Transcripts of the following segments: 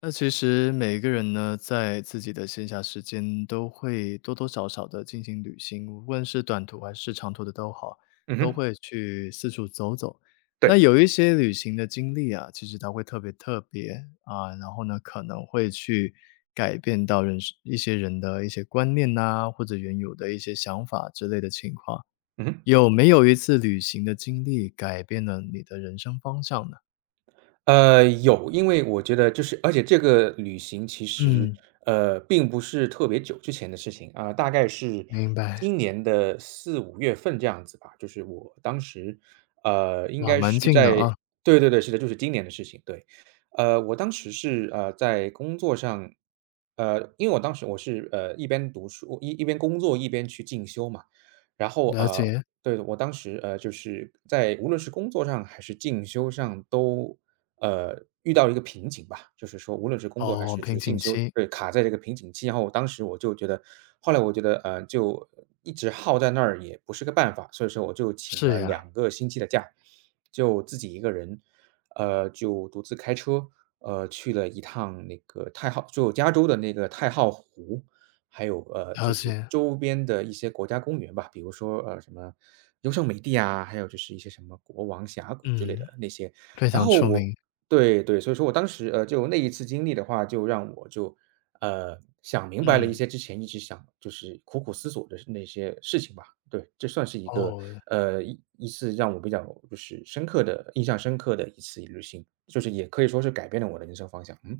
那其实每个人呢，在自己的闲暇时间都会多多少少的进行旅行，无论是短途还是长途的都好，嗯都哼，会去四处走走。那对，有一些旅行的经历啊，其实它会特别特别，然后呢，可能会去改变到一些人的一些观念呐，或者原有的一些想法之类的情况。嗯哼。有没有一次旅行的经历改变了你的人生方向呢？有，因为我觉得就是而且这个旅行其实，嗯，并不是特别久之前的事情啊，大概是明白。今年的4、5月份这样子吧。就是我当时，应哇，该蛮是近的啊。在。对对对，是的，就是今年的事情，对。我当时是，在工作上。因为我当时我是，一边读书一边工作一边去进修嘛。然后，了解，对，我当时，就是在无论是工作上还是进修上都遇到一个瓶颈吧，就是说无论是工作还哦，是就瓶是进颈修，期，对，卡在这个瓶颈期。然后我当时我就觉得。后来我觉得，就一直耗在那儿也不是个办法，所以说我就请是了呀，2个星期的假，就自己一个人，就独自开车，去了一趟那个太浩就加州的那个太浩湖，还有，就了是解，周边的一些国家公园吧，比如说，什么优胜美地啊，还有就是一些什么国王峡谷之类嗯，的那些。非然常后出我。名，对对，所以说我当时，就那一次经历的话，就让我就，想明白了一嗯，些之前一直想就是苦苦思索的那些事情吧。对，这算是一个，哦，一次让我比较就是深刻的印象深刻的一次旅行，就是也可以说是改变了我的人生方向。嗯，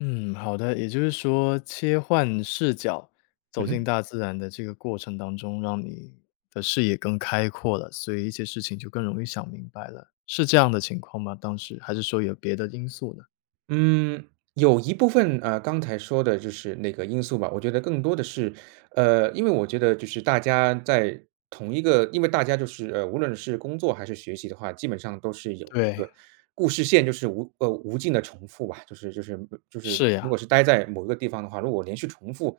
嗯，好的，也就是说切换视角，走嗯进哼。大自然的这个过程当中，让你的视野更开阔了，所以一些事情就更容易想明白了，是这样的情况吗？当时还是说有别的因素呢？嗯，有一部分，刚才说的就是那个因素吧，我觉得更多的是，因为我觉得就是大家在同一个。因为大家就是，无论是工作还是学习的话，基本上都是有一对，个故事线，就是无尽的重复吧。就是是呀，如果是待在某一个地方的话，如果连续重复，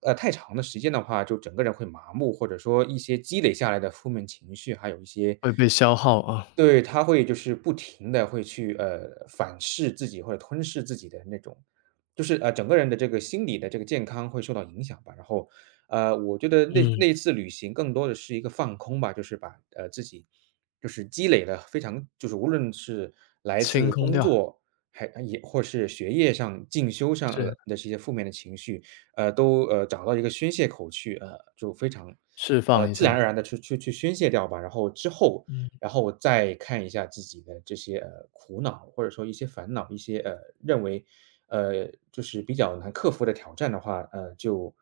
太长的时间的话，就整个人会麻木，或者说一些积累下来的负面情绪，还有一些。会被消耗啊，对，他会就是不停的会去，反噬自己或者吞噬自己的那种，就是，整个人的这个心理的这个健康会受到影响吧。然后，我觉得那嗯，那一次旅行更多的是一个放空吧，就是把，自己就是积累了非常就是无论是来清自空工掉，作，还也或是学业上、进修上，是，的这些负面的情绪，都，找到一个宣泄口去，就非常，释放一自然而下，然的去宣泄掉吧。然后之后。嗯。然后我再看一下自己的这些，苦恼，或者说一些烦恼，一些，认为，就是比较难克服的挑战的话，就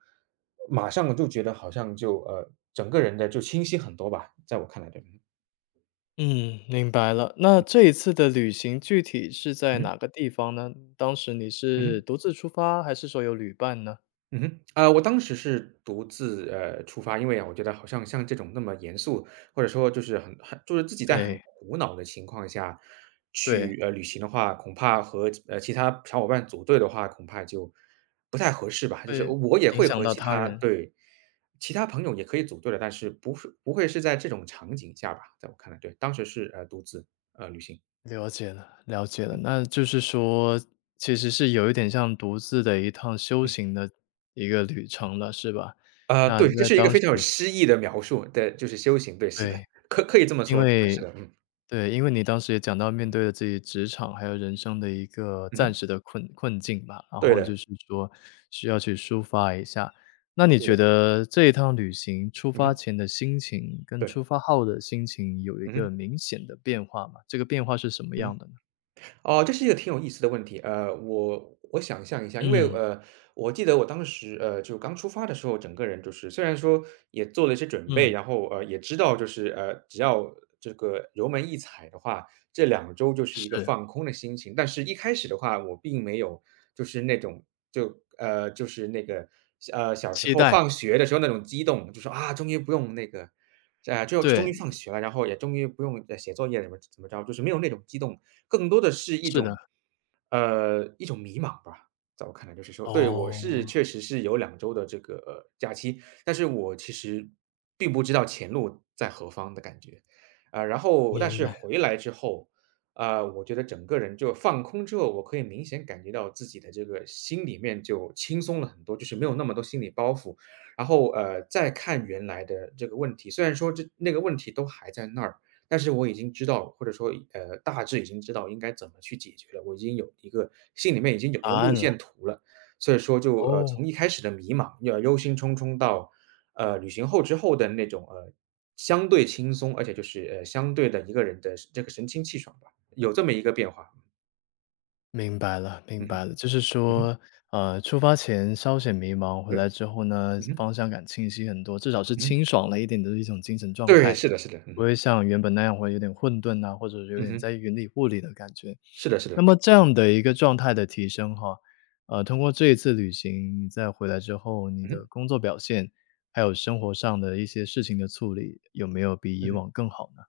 马上就觉得好像就，整个人的就清晰很多吧，在我看来，对，嗯，明白了。那这一次的旅行具体是在嗯哼，哪个地方呢？当时你嗯是哼。独自出发，还是说有旅伴呢？嗯哼，我当时是独自，出发，因为啊我觉得好像像这种那么严肃，或者说就是很就是自己在很哎，苦恼的情况下对，去，旅行的话，恐怕和，其他小伙伴组队的话，恐怕就不太合适吧。就是会我也影会响和到其他他。人。对，其他朋友也可以组队的，但是不会是在这种场景下吧，在我看来，对，当时是，独自，旅行。了解了，了解了。那就是说，其实是有一点像独自的一趟修嗯，行的一个旅程了，是吧？啊，那对，这在是一个当非时常有诗意的描述，的，就是修行，对，是的，对，可以这么因说，是为的，嗯。对，因为你当时也讲到面对了自己职场还有人生的一个嗯暂哼，时的困境吧，然对后就的，是说需要去抒发一下。那你对觉的，得这一趟旅行出嗯发哼，前的心情跟对，出发后的心情有一嗯个哼，明显的变化吗？这个变化是什么嗯样的呢？哼。哦，这是一个挺有意思的问题。我想象一下，因为嗯，我记得我当时就刚出发的时候，整个人就是虽然说也做了一些准备，嗯，然后也知道就是只要这个油门一踩的话，这两周就是一个是，放空的心情。但是一开始的话，我并没有就是那种就就是那个，小时期候待，放学的时候那种激动，就说：“啊，终于不用那个。啊，就终于对，放学了，然后也终于不用，写作业怎么怎么着。”就是没有那种激动，更多的是一是的。种呃，一种迷茫吧，在我看来就是说对，我是哦，确实是有两周的这个假期，但是我其实并不知道前路在何方的感觉。啊，然后但明是白，回来之后，啊，我觉得整个人就放空之后，我可以明显感觉到自己的这个心里面就轻松了很多，就是没有那么多心理包袱。然后，再看原来的这个问题，虽然说这那个问题都还在那儿，但是我已经知道，或者说，大致已经知道应该怎么去解决了。我已经有一个心里面已经有一答个路案了，线图了，所以说就哦。从一开始的迷茫，要忧心忡忡到旅行之后的那种，相对轻松，而且就是，相对的一个人的这个神清气爽吧，有这么一个变化。明白了，明嗯白哼，了，就是嗯哼，说，出发前稍显迷茫，回对，来之后呢，嗯哼，方向感清晰很多，至少是嗯哼，清爽了一点的一种精神状对，态，是的是的，嗯不哼，会像原本那样会有点混沌呐、或者是有嗯点哼，在云里雾里的感觉。是的是的，那么这嗯，样的一个状态的提升哈，通过这一次旅行，你再回来之后，你嗯的哼，工作表现，还有生活上的一些事情的处理，有没有比嗯以哼。往更好呢？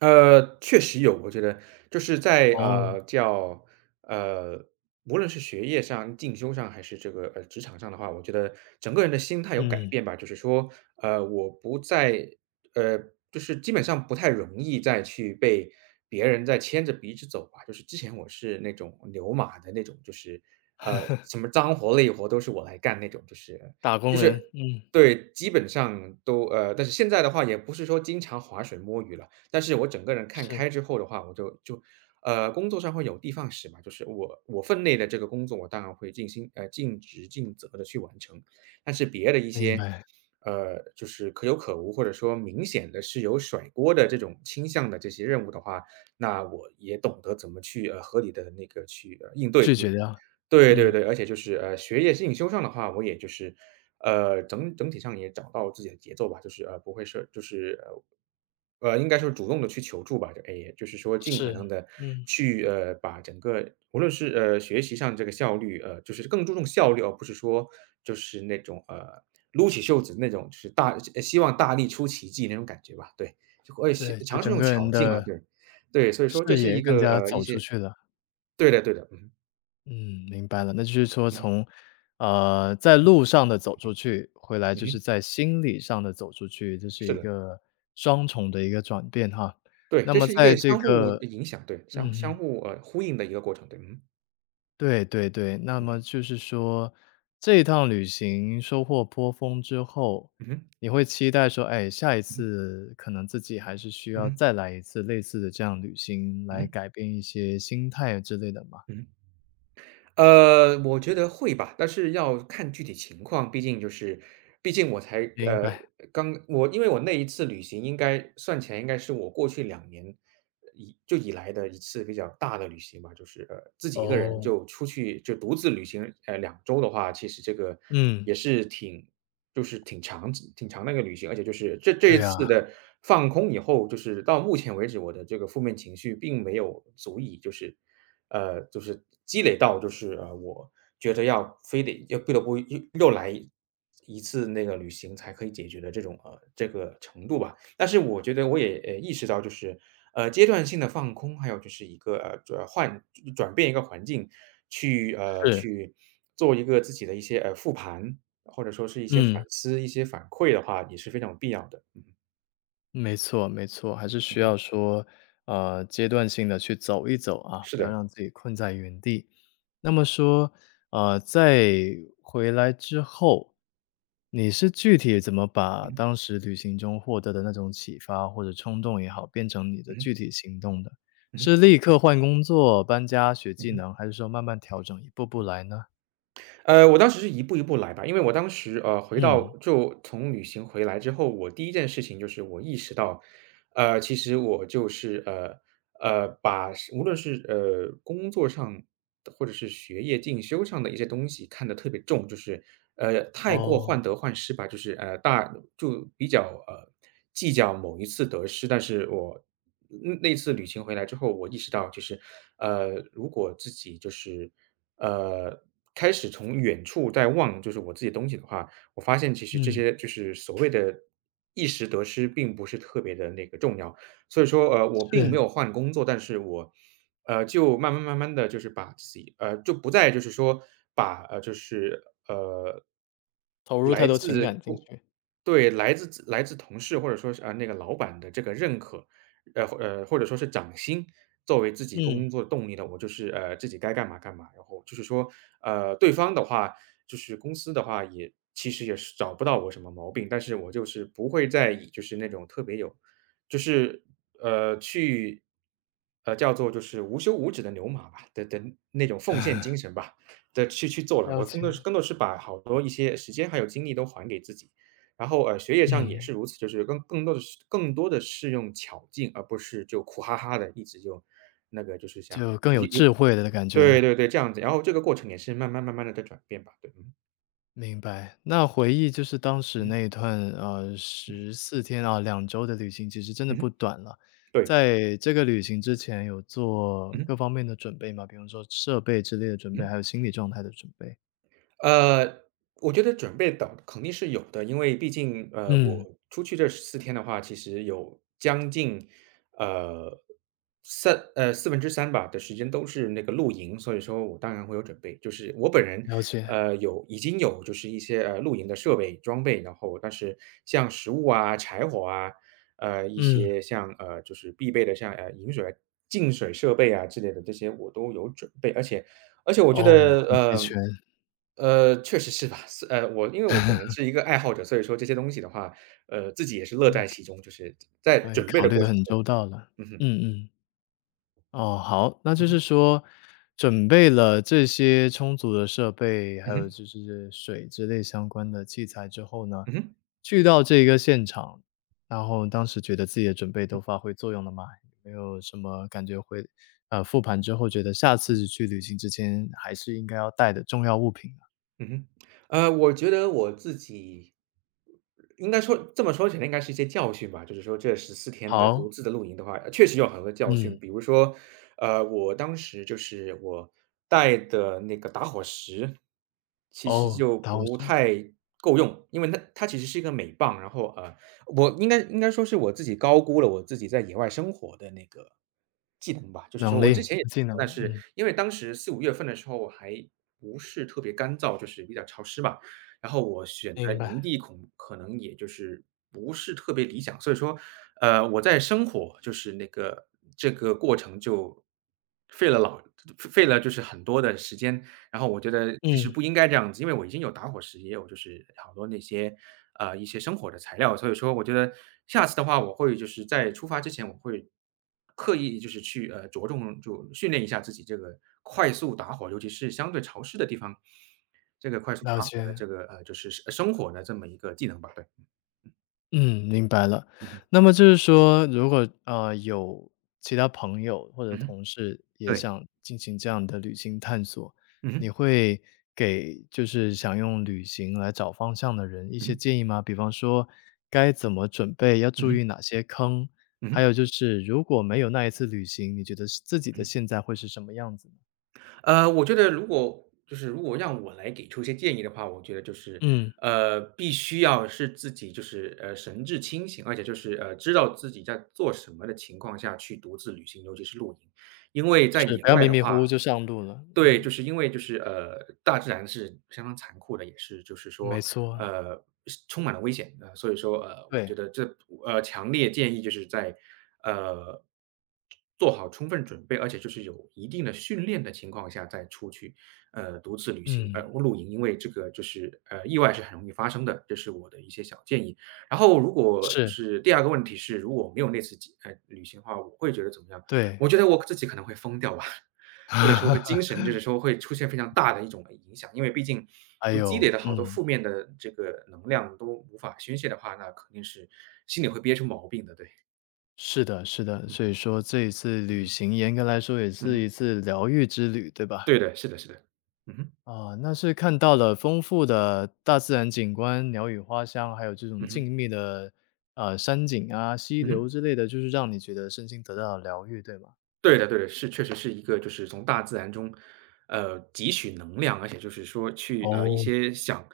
确实有，我觉得就是在哦，呃，无论是学业上、进修上，还是这个职场上的话，我觉得整个人的心态有改嗯，变吧。就是说，我不再呃，就是基本上不太容易再去被别人再牵着鼻子走吧。就是之前我是那种牛马的那种，就是什么脏活累活都是我来干那种，就是打就工是人，嗯，对，基本上都但是现在的话也不是说经常划水摸鱼了，但是我整个人看是，开之后的话，我就工作上会有的放矢嘛，就是我分内的这个工作，我当然会尽心尽职尽责的去完成。但是别的一明些白。就是可有可无，或者说明显的是有甩锅的这种倾向的这些任务的话，那我也懂得怎么去合理的那个去应对，拒也绝掉。对对嗯。对。而且就是，学业进修上的话，我也就是，整体上也找到自己的节奏吧。就是，不会是就是，应该说主动的去求助吧，就哎，也就是说尽可能是，的嗯。去，把整个无论是，学习上这个效率，就是更注重效率，而不是说就是那种，撸起袖子那种，就是希望大力出奇迹那种感觉吧，对，就会是对，就尝试整用个人巧劲了，的对，对，所以说这视是野一更个，加一走出些去了。对的对的，嗯嗯，明白了，那就是说嗯从，在嗯路上的走出嗯去，回来嗯就是哼在心理上的走出去，这是是一的，个双重的一个转变哈。对，那这么是一在个这相互个影响，对，嗯相相哼。互，呼应的一个过程，对，嗯对对对，那么就是说，这一趟旅行收获颇丰之嗯后，嗯哼，你会期待说，哎，下一次可能自己还是需嗯要哼再来一次类似的这样旅嗯哼嗯哼行，嗯来哼改变一些心态之类的吗？我觉得会吧。但是要看具体情况，毕竟就是毕竟我才明白，刚我因为我那一次旅行应该算起来应该是我过去2年以就以来的一次比较大的旅行吧。就是，自己一个人哦。就出去就独自旅行，2周的话，其实这个嗯，也是挺就是挺长挺长的一个旅行。而且就是这这一对啊，次的放空以后，就是到目前为止，我的这个负面情绪并没有足以就是，就是积累到就是我觉得要非得要不得不又来一次那个旅行才可以解决的这种这个程度吧。但是我觉得我也意识到就是，阶段性的放空，还有就是一个转变一个环境，去是，去做一个自己的一些复盘，或者说是一些反嗯。思、一些反馈的话，也是非常有必要的。嗯，没错没错，还是嗯需要哼，说，阶段性的去走一走啊，是不要的，让自己困在原地。那么说，在回来之后，你是具体怎么把嗯哼，当时旅行中获得的那种启发或者冲动也好，变成你的嗯具哼，体行动的？嗯哼，是立刻换工作、搬家、学嗯技哼。能，还是说慢慢调整，一步步嗯来呢？我当时是一步一步来吧。因为我当时回嗯，到就从旅行回来之后，我第一件事情就是我意识到，其实我就是把是无论是工作上或者是学业进修上的一些东西看得特别重，就是太过哦，患得患失吧。就是大就比较计较某一次得失。但是我嗯那次旅行回来之后，我意识到就是如果自己就是呃开始从远处在望就是我自己的东西的话，我发现其实这嗯，些就是所谓的一时得失并不是特别的那个重要。所以说，我并没是，有换工作，但是我就慢慢慢慢的就是把自己就不再就是说把，就是，投入太多情感进去，对，来自同事或者说是，那个老板的这个认可，或或者说是涨薪，作为自己工嗯，作动力的，我就是，自己该干嘛干嘛。然后就是说，对方的话就是公司的话也其实也是找不到我什么毛病，但是我就是不会再以就是那种特别有就是，去叫做就是无休无止的牛马吧，的那种奉献精神吧，的去做了。了我更多解，更多是把好多一些时间还有精力都还给自己。然后，学业上也嗯。是如此，就是更多的是用巧劲，而不是就苦哈哈的一直就那个就是想就更有一有智慧的感觉对了，对对，这样子。然后这个过程也是慢慢慢慢的在转变吧，对，嗯，明白。那回忆就是当时嗯那一段，14天啊2周的旅行，其实真的不嗯短了。对，在这个旅行之前有做嗯嗯各方面的准备吗？比方说设备之类的准备，还有心理状态的准备？呃，我觉得准备等肯定是有的。因为毕竟，嗯，我出去这四天的话，其实有将近，呃三四分之三吧的时间都是那个露营，所以说我当然会有准备。就是我本人，了解，有已经有就是一些，露营的设备装备。然后但是像食物啊、柴火啊，一嗯，些像，就是必备的像，饮水净水设备啊之类的这些我都有准备。而且我觉哦，得，很齐全，确实是吧。是我因为我本人是一个爱好者，所以说这些东西的话，自己也是乐在其中，就是在对，准备考的虑过的程很中，周到了，嗯哼，嗯嗯。哦，好，那嗯就是哼，说准备了这些充足的设备，还嗯有哼，就是水之类相关的器材之后呢，嗯哼。去到这个现场，然后当时觉得自己的准备都发挥作用了吗？有没有什么感觉会复盘之后觉得下次去旅行之前还是应该要带的重要物品呢嗯哼，我觉得我自己应该说这么说起来应该是一些教训吧。就是说这14天的独好，自的露营的话，确实有很多教训。嗯，比如说，我当时就是我带的那个打火石，其实哦，就导不师，太够用，因为它其实是一个镁棒。然后，我应该应该说是我自己高估了我自己在野外生活的那个技能吧。就是说能我力、之前也技能，但是嗯，因为当时四五月份的时候还不是特别干燥，就是比较潮湿吧。然后我选的明白，营地恐可能也就是不是特别理想，所以说，我在生火就是那个这个过程就费了老费了就是很多的时间。然后我觉得其实嗯，不应该这样子，因为我已经有打火石，也有就是好多那些，一些生火的材料。所以说我觉得下次的话，我会就是在出发之前，我会刻意就是去，着重就训练一下自己这个快速打火，尤其是相对潮湿的地方，这个快速了打火的解。这个，就是生火的这么一个技能吧，对，嗯，明白了。嗯哼，那么就是说，如果有其他朋友或者嗯哼，同事也对，想进行这样的旅行探索，嗯你哼，会给就是想用旅行来找方向的人一嗯些哼，建议吗？比方说该怎么准备，要嗯注哼，意哪些坑，嗯还哼，有就是如果没有那一次旅行，你觉得是自己的嗯哼。现在会是什么样子呢？我觉得如果就是如果让我来给出一些建议的话，我觉得就是，嗯，必须要是自己就是神志清醒，而且就是知道自己在做什么的情况下去独自旅行，尤其是露营。因为在是，野不要外迷的迷糊话糊就上路了。对，嗯，就是因为就是大自然是相当残酷的，也是就是没说错，呃，是充满了危险的，所以说我觉对，得这强烈建议就是在呃，做好充分准备，而且就是有一定的训练的情况下再出去，独自旅行，嗯，露营，因为这个就是意外是很容易发生的，这是我的一些小建议。然后如果就是，是第二个问题是，如果没有那次旅行的话，我会觉得怎么样？对。我觉得我自己可能会疯掉吧，或者说会精 神就是说会出现非常大的一种影响。因为毕竟还就积累有了好多嗯，负面的这个能量都无法宣泄的话，那肯定是心里会憋出毛病的，对。是的是的，嗯，所以说这一次嗯旅哼，行严格来说也嗯是哼，一次疗愈之旅，对吧？对的，是的是的。嗯哼，啊，那是看到了丰富的大自然景观、鸟语花香，还有这种嗯静哼，谧的，山景啊、溪嗯流哼。之类的，就是让你觉得身心得到了疗愈，对吗？对的对的，是确实是一个就是从大自然中，汲取能量，而且就是说去，一哦，些想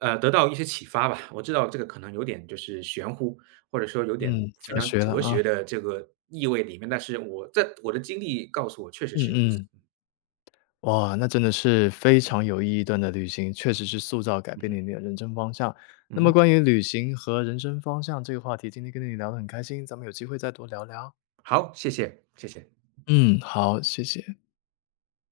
得到一些启发吧。我知道这个可能有点就是玄乎，或者说有点嗯，非哲常学了哲啊，学的这个意味里面，但是我在我的经历告诉我确实嗯是如此。嗯。哇，那真的是非常有意义段的旅行，确实是塑造改嗯变了哼，你的人生方向。嗯那么哼，关于旅行和人生方向这个话题，今天跟你聊得很开心，咱们有机会再多聊聊。好，谢谢，谢谢。嗯，好，谢谢。